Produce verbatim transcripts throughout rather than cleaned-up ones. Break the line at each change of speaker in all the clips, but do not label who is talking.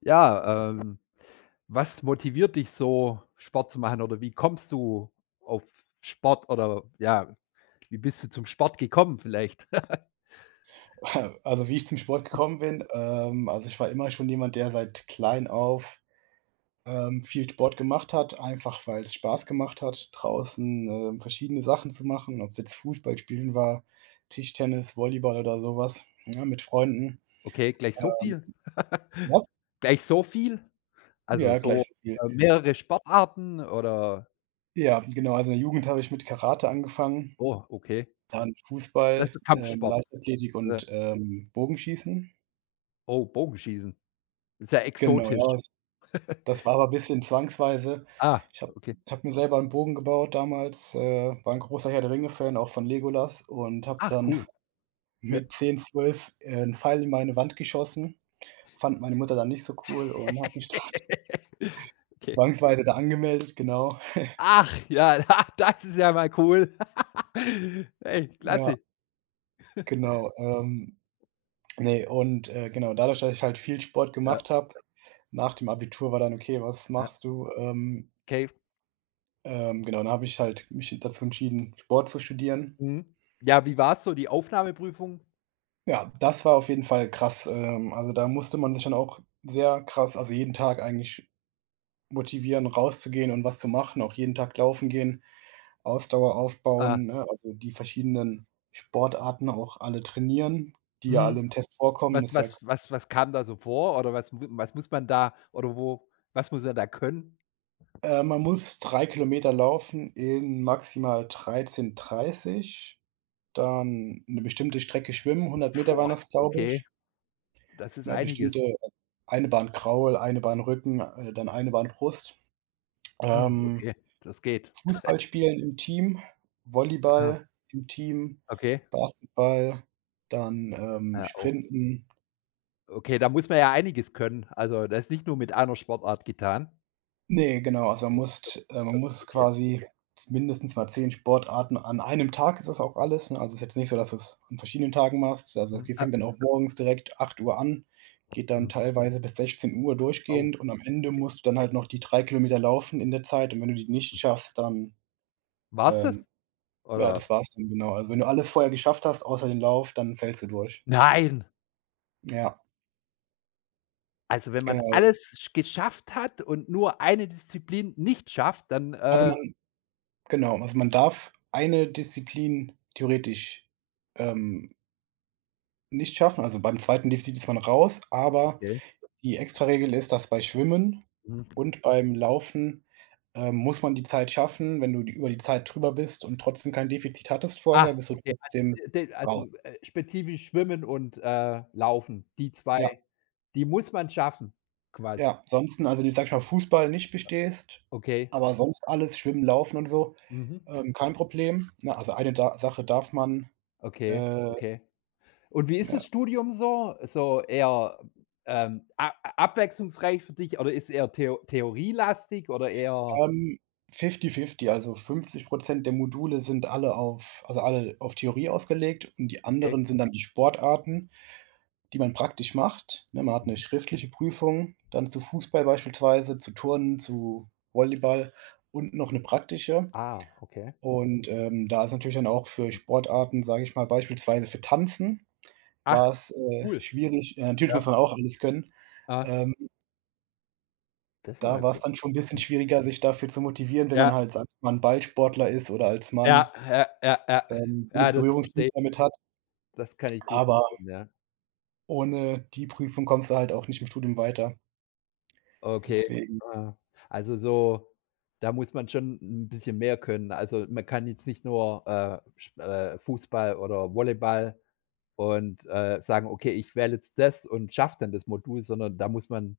Ja, ähm, was motiviert dich so, Sport zu machen oder wie kommst du auf Sport oder ja, wie bist du zum Sport gekommen vielleicht?
Also, wie ich zum Sport gekommen bin, ähm, also, ich war immer schon jemand, der seit klein auf, ähm, viel Sport gemacht hat, einfach weil es Spaß gemacht hat, draußen, ähm, verschiedene Sachen zu machen, ob's jetzt Fußball spielen war, Tischtennis, Volleyball oder sowas ja, mit Freunden.
Okay, gleich so
Äh,
viel?
Was?
Gleich so viel? Also
Ja,
so,
gleiches Spiel.
äh, mehrere Sportarten oder
Ja, genau, also, in der Jugend habe ich mit Karate angefangen,
oh, okay.
dann
Das
Fußball,
ist
ähm,
Kampfsport.
Leichtathletik
Äh,
und, ähm, Bogenschießen.
oh, Bogenschießen. Ist ja
Genau,
exotisch.
ja. Das war aber ein bisschen zwangsweise.
Ah,
Ich habe
okay.
habe mir selber einen Bogen gebaut damals, äh, war ein großer Herr der Ringe-Fan, auch von Legolas und habe
Ach,
dann
cool. Ja.
mit zehn, zwölf äh, 'n Pfeil in meine Wand geschossen. Fand meine Mutter dann nicht so cool und hat mich dann
Okay.
zwangsweise da angemeldet, genau.
Ach ja, das ist ja mal cool. Hey,
Ja,
klasse.
genau. Ähm, ne, und, äh, genau, dadurch, dass ich halt viel Sport
Ja, ja.
gemacht habe, nach dem Abitur war dann: „Okay, was machst du?“ Ähm,
Okay,
ähm, genau, dann habe ich halt mich dazu entschieden, Sport zu studieren.
mhm. Ja, wie war's so, die Aufnahmeprüfung?
Ja, das war auf jeden Fall krass. Ähm, also, da musste man sich dann auch sehr krass also, jeden Tag eigentlich motivieren, rauszugehen und was zu machen, auch jeden Tag laufen gehen, Ausdauer
Ah,
aufbauen, ne? Also, die verschiedenen Sportarten auch alle trainieren, die ja alle
mhm.
im Test vorkommen.
Was
Das ist ja
was was was kam da so vor oder was mu was muss man da oder wo was muss man da können?
äh, man muss drei Kilometer laufen in maximal dreizehn dreißig, dann eine bestimmte Strecke schwimmen, hundert Meter waren
Boah.
das, glaube
Okay,
ich,
das ist
ne?
einiges.
Bestimmte äh, eine Bahn Kraul, eine Bahn Rücken, äh, dann eine Bahn Brust.
Mhm.
Ähm,
Okay, das geht.
Fußball spielen im Team,
Ja.
Volleyball im Team,
Okay.
Basketball, dann, ähm,
Ja, o
Sprinten.
okay, da muss man ja einiges können. Also, das ist nicht nur mit einer Sportart getan.
Ne, genau, also man
Hm,
musst äh, man muss
okay.
quasi mindestens mal zehn Sportarten an einem Tag ist das auch alles, ne? Also, ist jetzt nicht so, dass du's an verschiedenen Tagen machst. Also, das
Mhm.
geht
Ah,
fängt dann auch morgens direkt acht Uhr an, geht dann
mhm.
teilweise bis sechzehn Uhr
Oh,
durchgehend und am Ende
okay.
musst du dann halt noch die drei Kilometer laufen in der Zeit und wenn du die nicht schaffst, dann,
War's
ähm
das?
ja, das
Oder
war's dann, genau. Also, wenn du alles vorher geschafft hast, außer den Lauf, dann fällst du durch.
nein!
Ja,
Also, wenn man
genau.
alles sch geschafft hat und nur eine Disziplin nicht schafft, dann,
Also,
äh
man genau, also, man darf eine Disziplin theoretisch, ähm, nicht schaffen. Also, beim zweiten Defizit ist man raus, aber
Okay.
die Extraregel ist, dass bei Schwimmen
Mhm.
und beim Laufen, ähm, muss man die Zeit schaffen. Wenn du die über die Zeit drüber bist und trotzdem kein Defizit hattest vorher,
Ah,
bist du
okay.
trotzdem
Al de
raus.
also, äh, spezifisch Schwimmen und, äh, Laufen, die zwei,
Ja.
die muss man schaffen quasi.
Ja, ansonsten also, wenn du, sage ich mal, Fußball nicht bestehst,
Okay.
aber sonst alles, Schwimmen, Laufen und so,
Mhm.
ähm, kein Problem, ne? Also, eine da Sache darf man,
Okay,
äh,
okay. Und wie ist
ne,
das Studium so? So eher, ähm, a a abwechslungsreich für dich oder ist eher theo theorielastig oder eher
ähm, fifty-fifty, also fünfzig der Module sind alle auf also, alle auf Theorie ausgelegt und die
okay.
anderen sind dann die Sportarten, die man praktisch macht, ne? Man hat eine
Mhm.
schriftliche Prüfung dann zu Fußball beispielsweise, zu Turnen, zu Volleyball und noch eine praktische.
Ah, okay.
Und, ähm, da ist natürlich dann auch für Sportarten, sage ich mal, beispielsweise für Tanzen
Ach,
war's, äh,
cool.
schwierig ja, natürlich
Ja.
muss man auch alles können.
Ah.
Ähm,
Das ist ja
da
mal
war es
cool.
dann schon ein bisschen
Mhm.
schwieriger, sich dafür zu motivieren, wenn man
Ja,
halt, sage ich mal, 'n Ballsportler ist oder als
ja,
Mann,
ja, ja, ja.
ähm, wenig
Ja, das verstehe
Berührungspunkte
ich.
damit hat.
Das kann ich gut
Aber
verstehen, ja.
ohne die Prüfung kommst du halt auch nicht im Studium weiter.
Okay,
Deswegen
ah, also so da muss man schon 'n bisschen mehr können. Also, man kann jetzt nicht nur, äh, Sp äh, Fußball oder Volleyball und, äh, sagen: „Okay, ich wähle jetzt das und schaffe dann das Modul“, sondern da muss man,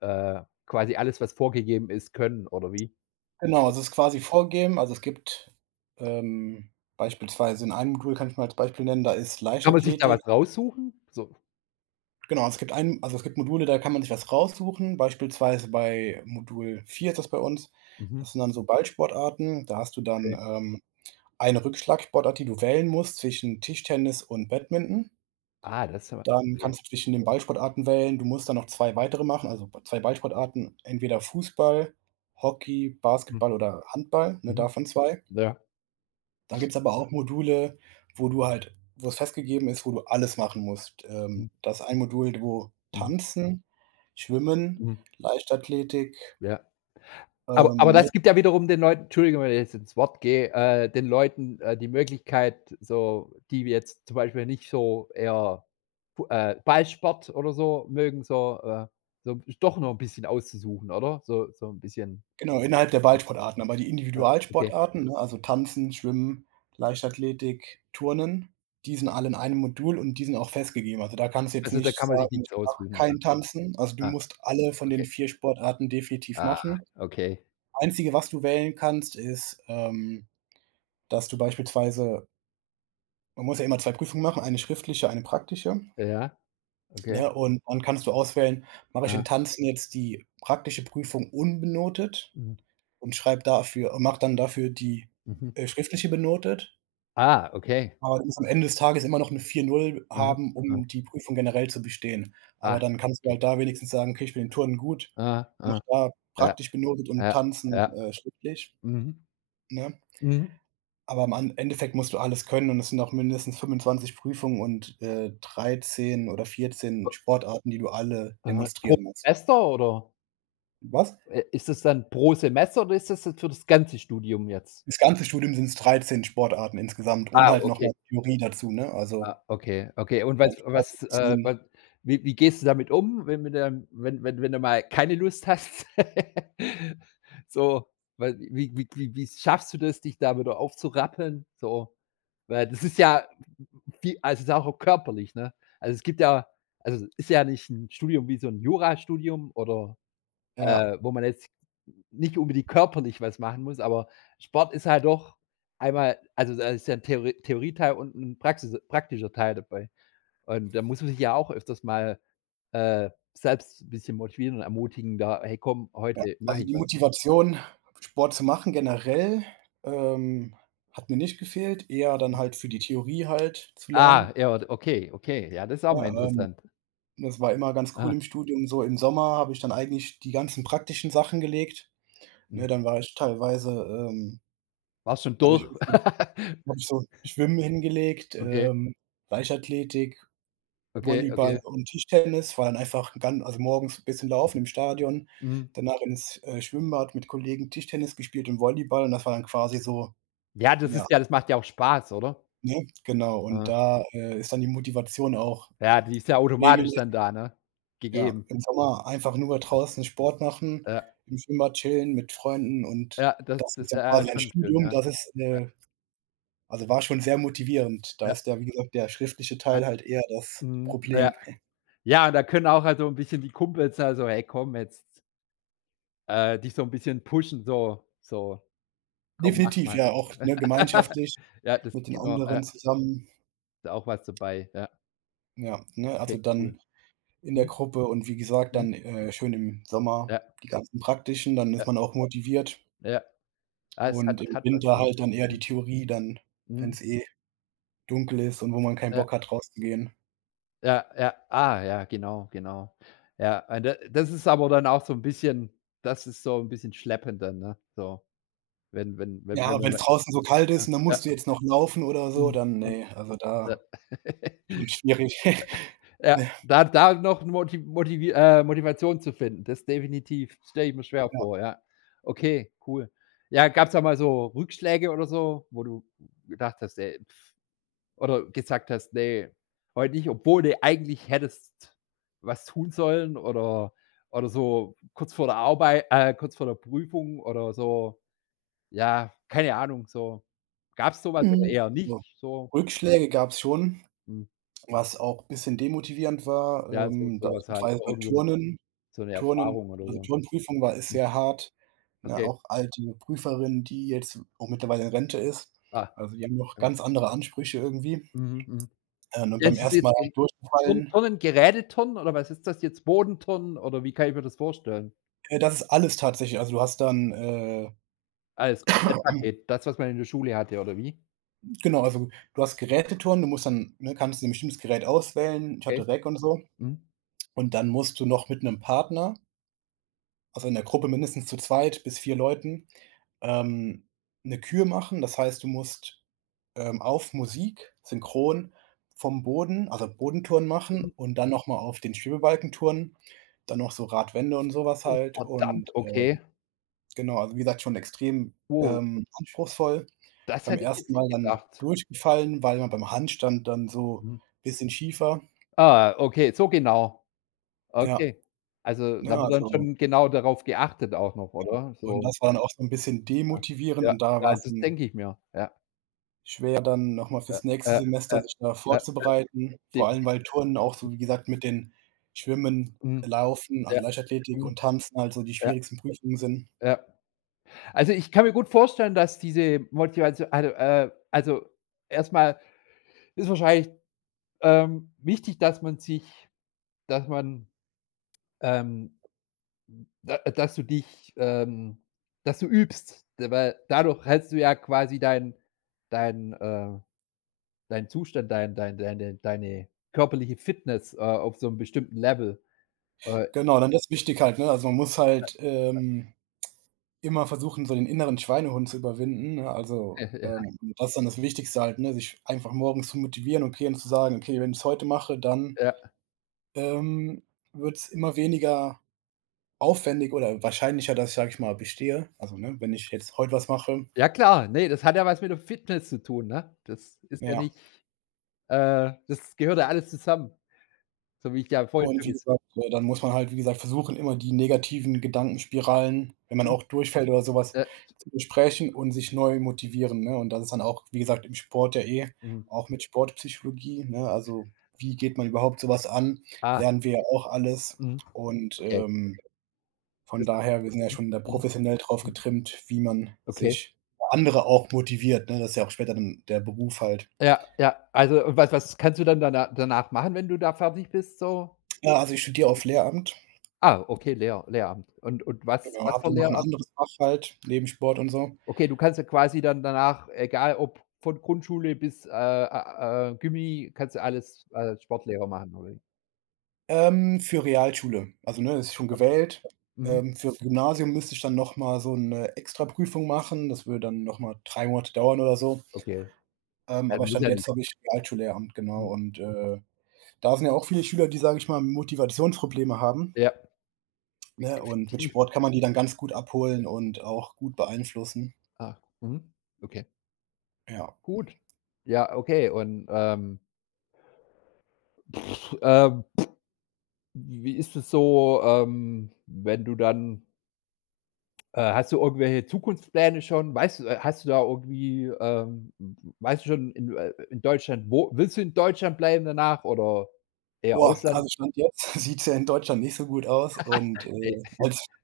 äh, quasi alles, was vorgegeben ist, können, oder wie?
genau, also, es ist quasi vorgegeben. Also, es gibt, ähm, beispielsweise in einem Modul kann ich mal als Beispiel nennen, da ist
Kann man sich da
Leichtathletik.
was raussuchen? So
Genau, also es gibt ein also es gibt Module, da kann man sich was raussuchen. Beispielsweise bei Modul vier ist das bei uns.
mhm,
Das sind dann so Ballsportarten. Da hast du dann,
okay.
ähm, eine Rückschlagsportart, die du wählen musst zwischen Tischtennis und Badminton.
Ah, das ist aber
Dann
okay.
kannst du zwischen den Ballsportarten wählen. Du musst dann noch zwei weitere machen, also zwei Ballsportarten, entweder Fußball, Hockey,
Mhm,
Basketball oder Handball, ne,
mhm,
davon zwei.
ja,
Dann gibt es aber auch Module, wo du halt wo es festgegeben ist, wo du alles machen musst.
mhm,
Ähm, da ist ein Modul, wo
mhm,
Tanzen, Schwimmen,
mhm,
Leichtathletik,
ja. Aber aber
ähm, ne?
das gibt ja wiederum den Leuten Entschuldigung, wenn ich jetzt ins Wort gehe, äh, den Leuten, äh, die Möglichkeit, so die jetzt zum Beispiel nicht so eher fu äh, Ballsport oder so mögen, so, äh, so doch noch ein bisschen auszusuchen, oder? So so ein bisschen
Genau, innerhalb der
ah,
Ballsportarten, aber die
ah, okay.
Individualsportarten, ne, also Tanzen, Schwimmen, Leichtathletik, Turnen, die sind alle in einem Modul und die sind auch festgegeben. Also, da kannst du jetzt
Also, da
nicht
kann man sich
sagen: „Ich
nichts
mache
aussuchen. Ah,
kein Tanzen.“ Also, du
ah,
musst alle von den
okay.
vier Sportarten definitiv
Ah,
machen.
okay.
Einzige, was du wählen kannst, ist, ähm, dass du beispielsweise Man muss ja immer zwei Prüfungen machen, eine schriftliche, eine praktische,
Ja, okay.
ne? Und dann kannst du auswählen, mache ich in
Ah.
Tanzen jetzt die praktische Prüfung unbenotet
Mhm.
und schreibe dafür und mache dann dafür die,
Mhm.
äh, schriftliche benotet,
Ah, okay.
aber du musst am Ende des Tages immer noch 'ne vier null
Aha.
haben,
Aha.
um die Prüfung generell zu bestehen.
Ah,
Aber dann kannst du
okay.
halt da wenigstens sagen: „Okay, ich bin in Turnen gut,
Ah,
mache
ah.
da
Ja,
praktisch benotet und
ja,
Tanzen,
ja.
äh, schriftlich“,
Mhm.
ne?
Mhm.
Aber im An Endeffekt musst du alles können und es sind auch mindestens fünfundzwanzig Prüfungen und, äh, dreizehn oder vierzehn Sportarten, die du alle
Aha, pro
demonstrieren musst.
Semester oder,
Was?
äh, ist es dann pro Semester oder ist das jetzt für das ganze Studium jetzt?
Das ganze Studium sind es dreizehn Sportarten insgesamt und
Ah,
halt nochmal
okay.
Theorie dazu, ne? Also,
Ah, okay, okay. Und
beim
was
Sport
was, äh,
beziehen
wa wie wie gehst du damit um, wenn mit der wenn wenn wenn du mal keine Lust hast? So, weil wie wie wie wie schaffst du das, dich da wieder aufzurappeln? So, weil das ist ja viel also, es ist ja auch körperlich, ne? Also, es gibt ja also, es ist ja nicht ein Studium wie so ein Jurastudium oder
ja,
äh, wo man jetzt nicht unbedingt körperlich was machen muss, aber Sport ist halt doch einmal also, da ist ja ein Theorie Theorieteil und ein Praxis praktischer Teil dabei. Und da muss man sich ja auch öfters mal, äh, selbst 'n bisschen motivieren und ermutigen da: „Hey komm,
ja.
heute mache
Also,
ich
die
was.“
Motivation, Sport zu machen generell, ähm, hat mir nicht gefehlt, eher dann halt für die Theorie halt zu
Ah,
lernen.
ja, okay, okay. Ja, das ist auch mal
Ja, ähm,
interessant.
das war immer ganz cool
Ah,
im Studium. So im Sommer habe ich dann eigentlich die ganzen praktischen Sachen gelegt.
mhm.
Ne, dann war ich teilweise, ähm
Warst schon
hatte ich
durch?
irgendwie habe ich so Schwimmen hingelegt,
Okay,
ähm, Leichtathletik,
okay,
Volleyball
okay.
und Tischtennis, war dann einfach 'n gan also, morgens 'n bisschen laufen im Stadion,
Mhm.
danach ins, äh, Schwimmbad mit Kollegen Tischtennis gespielt und Volleyball und das war dann quasi so
Ja, das
ja,
ist ja das macht ja auch Spaß, oder?
ne, genau. Und
Äh,
da, äh, ist dann die Motivation auch
ja, die ist ja automatisch
regelmäßig
dann da, ne?
ja,
Gegeben.
im Sommer einfach nur draußen Sport machen,
Ja.
im Schwimmbad chillen mit Freunden und
Ja, das
das ist
das
dann
ja ja,
quasi ein
schon schön,
Studium,
ja.
das ist,
Ja,
äh Also, war schon sehr motivierend. Da
ja,
ist ja, wie gesagt, der schriftliche Teil
hat
halt eher das
mhm, ja.
Problem.
Ja, da können auch halt so 'n bisschen die Kumpels da so: „Hey, komm jetzt“, äh, dich so 'n bisschen pushen, so so: „Komm, mach
Definitiv,
mal.“
ja, auch, ne, gemeinschaftlich
Ja, das
mit den
genau, ja,
anderen zusammen.
ist auch was dabei. Ja,
Ja, ne, also
okay, cool.
dann in der
Mhm,
Gruppe und wie gesagt,
mhm,
dann, äh, schön im Sommer
ja,
die ganzen praktischen, dann ist man auch motiviert
ja, ja. Ah, es hat
und im
hat was,
Winter
ja.
halt dann eher die
Mhm,
Theorie dann, wenn
mhm,
es eh dunkel ist und wo man keinen
ja,
Bock hat, rauszugehen.
ja, ja. Ah, ja, genau, genau. Ja, und da das ist aber dann auch so 'n bisschen das ist so 'n bisschen schleppend dann, ne? So, wenn wenn wenn wenn
Ja, wenn
wenn
es
man
draußen so kalt ist und dann musst du jetzt noch laufen oder so,
Mhm,
dann
mhm,
ne, also
ja.
da schon schwierig.
Ja, da da noch Moti Motivi äh, Motivation zu finden, das definitiv. Stelle ich mir schwer vor, ja. Okay, cool. Ja, gab's da mal so Rückschläge oder so, wo du gedacht hast: „Ey“ pff, oder gesagt hast: nee, heute nicht“, obwohl du eigentlich hättest was tun sollen oder oder so kurz vor der Arbeit, äh, kurz vor der Prüfung oder so, ja, keine Ahnung, so. Gab's sowas oder
Hm.
eher nicht
So,
so?
Rückschläge gab's schon,
Hm,
was auch 'n bisschen demotivierend war.
ja, so
Ähm,
sowas halt,
beispielsweise
so
bei
irgend
Turnen
so So 'ne
Turnen
Erfahrung oder
also,
so.
Turnprüfung war ist
Hm,
sehr hart, ne?
okay.
Auch alte Prüferin, die jetzt auch mittlerweile in Rente ist.
Ah,
Also, die haben noch
äh.
ganz andere Ansprüche irgendwie.
Mhm, mhm.
Ähm, und
Ja,
beim
ist es
ersten. Mal
jetzt
halt
Ge Ton
durchgefallen
Tonnen, Geräteturnen oder was ist das jetzt? Bodenturnen oder wie kann ich mir das vorstellen?
äh, das ist alles tatsächlich. Also, du hast dann, äh
Ah, das Komplettpaket, das, was man in der Schule hatte oder wie?
genau, also, du hast Geräteturnen, du musst dann ne, kannst dir 'n bestimmtes Gerät auswählen. Ich
Okay.
hatte Rack und so.
Mhm.
Und dann musst du noch mit 'nem Partner also in der Gruppe mindestens zu zweit bis vier Leuten, ähm, 'ne Kür machen. Das heißt, du musst, ähm, auf Musik synchron vom Boden also Bodenturnen machen
Mhm.
und dann noch mal auf den Schwebebalken turnen, dann noch so Radwände und sowas
Oh,
halt und,
verdammt, okay.
ähm, genau, also wie gesagt, schon extrem,
Wow,
ähm, anspruchsvoll.
das
Beim
hätte ich
ersten
jetzt
Mal
nicht
dann
gedacht.
durchgefallen, weil man beim Handstand dann so
Mhm.
ein bisschen schief war.
Ah, okay, so genau.
Ja,
Okay. Also,
ne,
da wird dann
also
schon genau darauf geachtet auch noch, oder?
und
So,
das war dann auch so ein bisschen
ja.
demotivierend
Ja,
und da
ja,
war's
das
dann
denke ich mir. Ja,
Schwer dann nochmal
ja,
fürs nächste
ja,
Semester
ja,
sich da
ja,
vorzubereiten, vor allem,
defini
weil Turnen auch so, wie gesagt, mit den Schwimmen,
mhm.
Laufen, also
Ja.
Leichtathletik
Mhm.
und Tanzen halt so die
Ja,
schwierigsten Prüfungen sind.
ja. Also, ich kann mir gut vorstellen, dass diese Motivation also, äh also, erst ist wahrscheinlich, ähm, wichtig, dass man sich dass man, ähm da dass du dich, ähm dass du übst, weil dadurch hältst du ja quasi dein dein, äh deinen Zustand, dein dein deine deine körperliche Fitness, äh, auf so einem bestimmten Level. Äh,
Genau, dann das ist wichtig halt, ne? Also, man muss halt, ähm, immer versuchen, so den inneren Schweinehund zu überwinden, ne? Also,
ja,
ähm, das ist dann das Wichtigste halt, ne, sich einfach morgens zu motivieren, okay, und zu sagen: „Okay, wenn ich es heute mache, dann,
ja.
ähm, wird es immer weniger aufwendig oder wahrscheinlicher, dass ich, sage ich mal, bestehe.“ Also, ne, wenn ich jetzt heute was mache,
Ja klar, nee, das hat ja was mit der Fitness zu tun, ne? Das ist ja
ja.
nicht Äh, das gehört ja alles zusammen, so wie ich ja vorhin
Und
schon
wie
gesagt
gesagt, äh, dann muss man halt, wie gesagt, versuchen, immer die negativen Gedankenspiralen, wenn man
mhm,
auch durchfällt oder so was,
ja,
zu besprechen und sich neu motivieren, ne? Und das ist dann auch, wie gesagt, im Sport ja eh
mhm,
auch mit Sportpsychologie, ne? Also, wie geht man überhaupt so was an?
ah,
Lernen wir ja auch alles.
mhm,
Und,
okay.
ähm, von
Das
daher, wir sind ja
mhm,
schon da
mhm,
professionell drauf
mhm,
getrimmt, wie man
okay.
sich andere auch motiviert, ne? Das ist ja auch später dann der Beruf halt.
Ja, ja. Also, und was was, kannst du dann dana danach machen, wenn du da fertig bist so?
Ja, also ich studiere auf Lehramt,
Ah, okay, Lehr Lehramt. Und und was
genau,
was
habe
für
dann noch 'n
Lehramt?
anderes Fach halt neben Sport und so.
Okay, du kannst ja quasi dann danach, egal ob von Grundschule bis, äh, a äh, Gymi, kannst du alles als Sportlehrer machen, oder wie?
Ähm, für Realschule. Also, ne, ist schon
Okay.
gewählt.
Mhm,
Ähm, für Gymnasium müsste ich dann noch mal so 'ne Extraprüfung machen. Das würde dann noch mal drei Monate dauern oder so.
okay.
Ähm,
Ja,
aber
muss
Stand
ja nicht.
jetzt habe ich Realschullehramt, genau.
Mhm,
Und, äh, da sind ja auch viele Schüler, die, sage ich mal, Motivationsprobleme haben,
ja.
ne? Und mit
Tief.
Sport kann man die dann ganz gut abholen und auch gut beeinflussen.
Ah, mhm, okay.
Ja.
Gut. Ja, okay. Und, ähm, p ähm, wie ist es so, ähm, wenn du dann äh, hast du irgendwelche Zukunftspläne schon? Weißt du äh, hast du da irgendwie, ähm weißt du schon in äh, in Deutschland wo willst du in Deutschland bleiben danach oder eher
Boah,
Ausland?
also Stand jetzt sieht's ja in Deutschland nicht so gut aus und, äh, als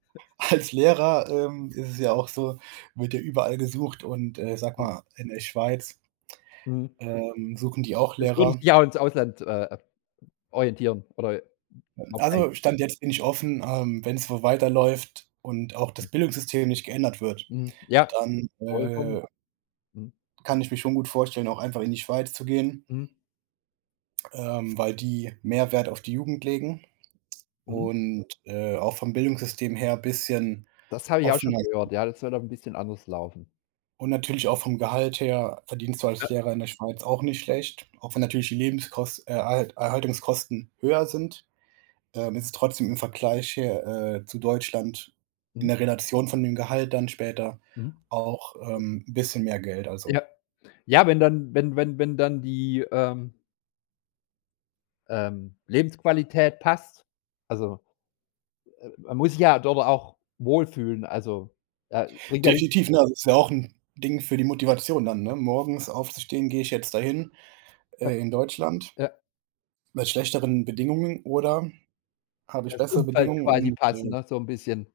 Als Lehrer, ähm, ist es ja auch so, wird ja überall gesucht und, äh, sage
Ne.
mal, in der Schweiz,
Mhm.
ähm, suchen die auch
Das würde sich
Lehrer.
ja auch ins Ausland, äh, orientieren oder wahrscheinlich.
Also, Stand jetzt bin ich offen, ähm, wenn es so weiterläuft und auch das Bildungssystem nicht geändert wird,
Mhm. Ja,
dann,
vollkommen.
äh,
Mhm.
kann ich mir schon gut vorstellen, auch einfach in die Schweiz zu gehen,
Mhm.
ähm, weil die mehr Wert auf die Jugend legen
Mhm.
und, äh, auch vom Bildungssystem her ein bisschen
Das habe ich auch schon
offener
gehört. Ja, das soll da ein bisschen anders laufen.
Und natürlich auch vom Gehalt her verdienst du als Lehrer in der Schweiz auch nicht schlecht, auch wenn natürlich die Lebenskos äh, Erhalt Erhaltungskosten höher sind, ähm, ist es trotzdem im Vergleich her, äh, zu Deutschland in
Mhm.
der Relation von dem Gehalt dann später
Mhm.
auch, ähm, 'n bisschen mehr Geld, also
Ja. Ja, wenn dann wenn wenn wenn dann die, ähm, ähm, Lebensqualität passt. Also, man muss sich ja dort auch wohlfühlen. Also, da bringt ja nichts
definitiv, ne? Also, ist ja auch 'n Ding für die Motivation dann, ne? Morgens aufzustehen: „Gehe ich jetzt dahin,
ja,
äh, in Deutschland
ja,
mit schlechteren Bedingungen oder habe ich
das
bessere
Umfeld
Bedingungen?“
quasi
Und,
passen,
äh,
ne, so ein bisschen.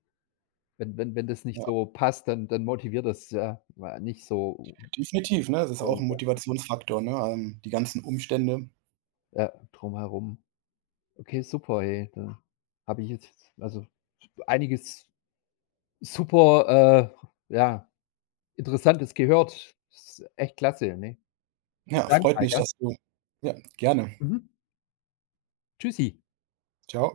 Wenn wenn wenn das nicht
ja.
so passt, dann dann motiviert das ja mal nicht so
Definitiv, ne? Das ist
äh,
auch 'n Motivationsfaktor, ne? Ähm, die ganzen Umstände.
ja, drumherum. Okay, super, hey, da habe ich jetzt also, einiges super, äh, ja, Interessantes gehört. Ist echt klasse, ne? Vielen
Ja,
Dank
freut
mal,
mich, dass du ja, gerne.
Mhm. Tschüssi.
Tschau.